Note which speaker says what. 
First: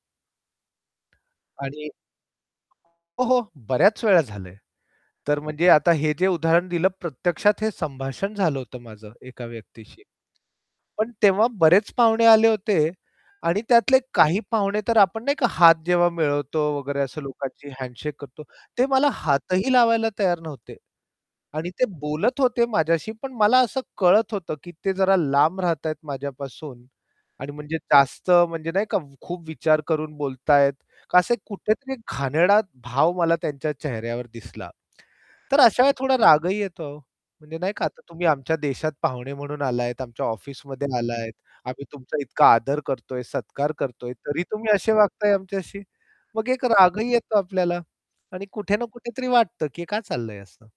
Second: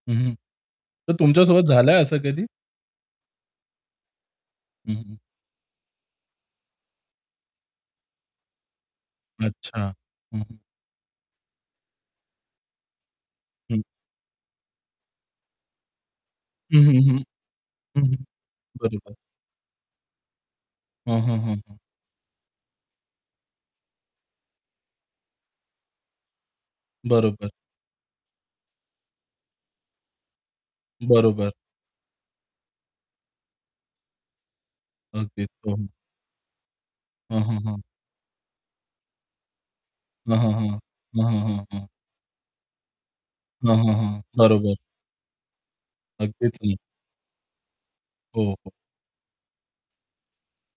Speaker 1: हं, हं. तर तुमच्यासोबत
Speaker 2: आणि
Speaker 1: झालं आहे असं कधी?
Speaker 2: हो, हो, बऱ्याच वेळा झालं आहे.
Speaker 1: हं, हं.
Speaker 2: तर म्हणजे आता हे जे उदाहरण दिलं प्रत्यक्षात हे संभाषण झालं होतं माझं एका
Speaker 1: अच्छा.
Speaker 2: व्यक्तीशी.
Speaker 1: हं, हं.
Speaker 2: पण तेव्हा बरेच पाहुणे आले होते आणि
Speaker 1: हं.
Speaker 2: त्यातले काही पाहुणे तर आपण नाही का हात जेव्हा मिळवतो
Speaker 1: हं,
Speaker 2: वगैरे
Speaker 1: हं,
Speaker 2: असं
Speaker 1: हं.
Speaker 2: लोकांशी
Speaker 1: हं,
Speaker 2: हँडशेक
Speaker 1: हं.
Speaker 2: करतो, ते मला
Speaker 1: बरोबर.
Speaker 2: हातही लावायला तयार नव्हते
Speaker 1: हं, हं, हं,
Speaker 2: आणि
Speaker 1: हं.
Speaker 2: ते बोलत होते माझ्याशी, पण मला असं कळत होतं, की ते जरा लांब राहतात आहे माझ्यापासून
Speaker 1: बरोबर.
Speaker 2: आणि म्हणजे जास्त म्हणजे नाही का कम खूप विचार करून बोलत आहेत का असे
Speaker 1: बरोबर.
Speaker 2: कुठेतरी घाणेरडा भाव मला त्यांच्या चेहऱ्यावर दिसला.
Speaker 1: अगदीच.
Speaker 2: तर
Speaker 1: हं,
Speaker 2: अशा
Speaker 1: हं.
Speaker 2: वेळेस थोडा रागही येतो हो.
Speaker 1: हं, हं,
Speaker 2: म्हणजे नाही
Speaker 1: हं.
Speaker 2: का आता तुम्ही आमच्या देशात पाहुणे म्हणून आलात आमच्या
Speaker 1: हं, हं, हं.
Speaker 2: ऑफिसमध्ये
Speaker 1: हं,
Speaker 2: आलात.
Speaker 1: हं, हं,
Speaker 2: आम्ही
Speaker 1: हं.
Speaker 2: तुमचा इतका आदर करतोय, सत्कार
Speaker 1: हं, हं,
Speaker 2: करतोय
Speaker 1: हं.
Speaker 2: तरी तुम्ही
Speaker 1: बरोबर.
Speaker 2: असे वागताय आमच्याशी. मग
Speaker 1: अगदीच
Speaker 2: एक
Speaker 1: नाही.
Speaker 2: रागही येतो आपल्याला आणि
Speaker 1: हो, हो.
Speaker 2: कुठे ना कुठेतरी वाटतं की काय चाललंय असं?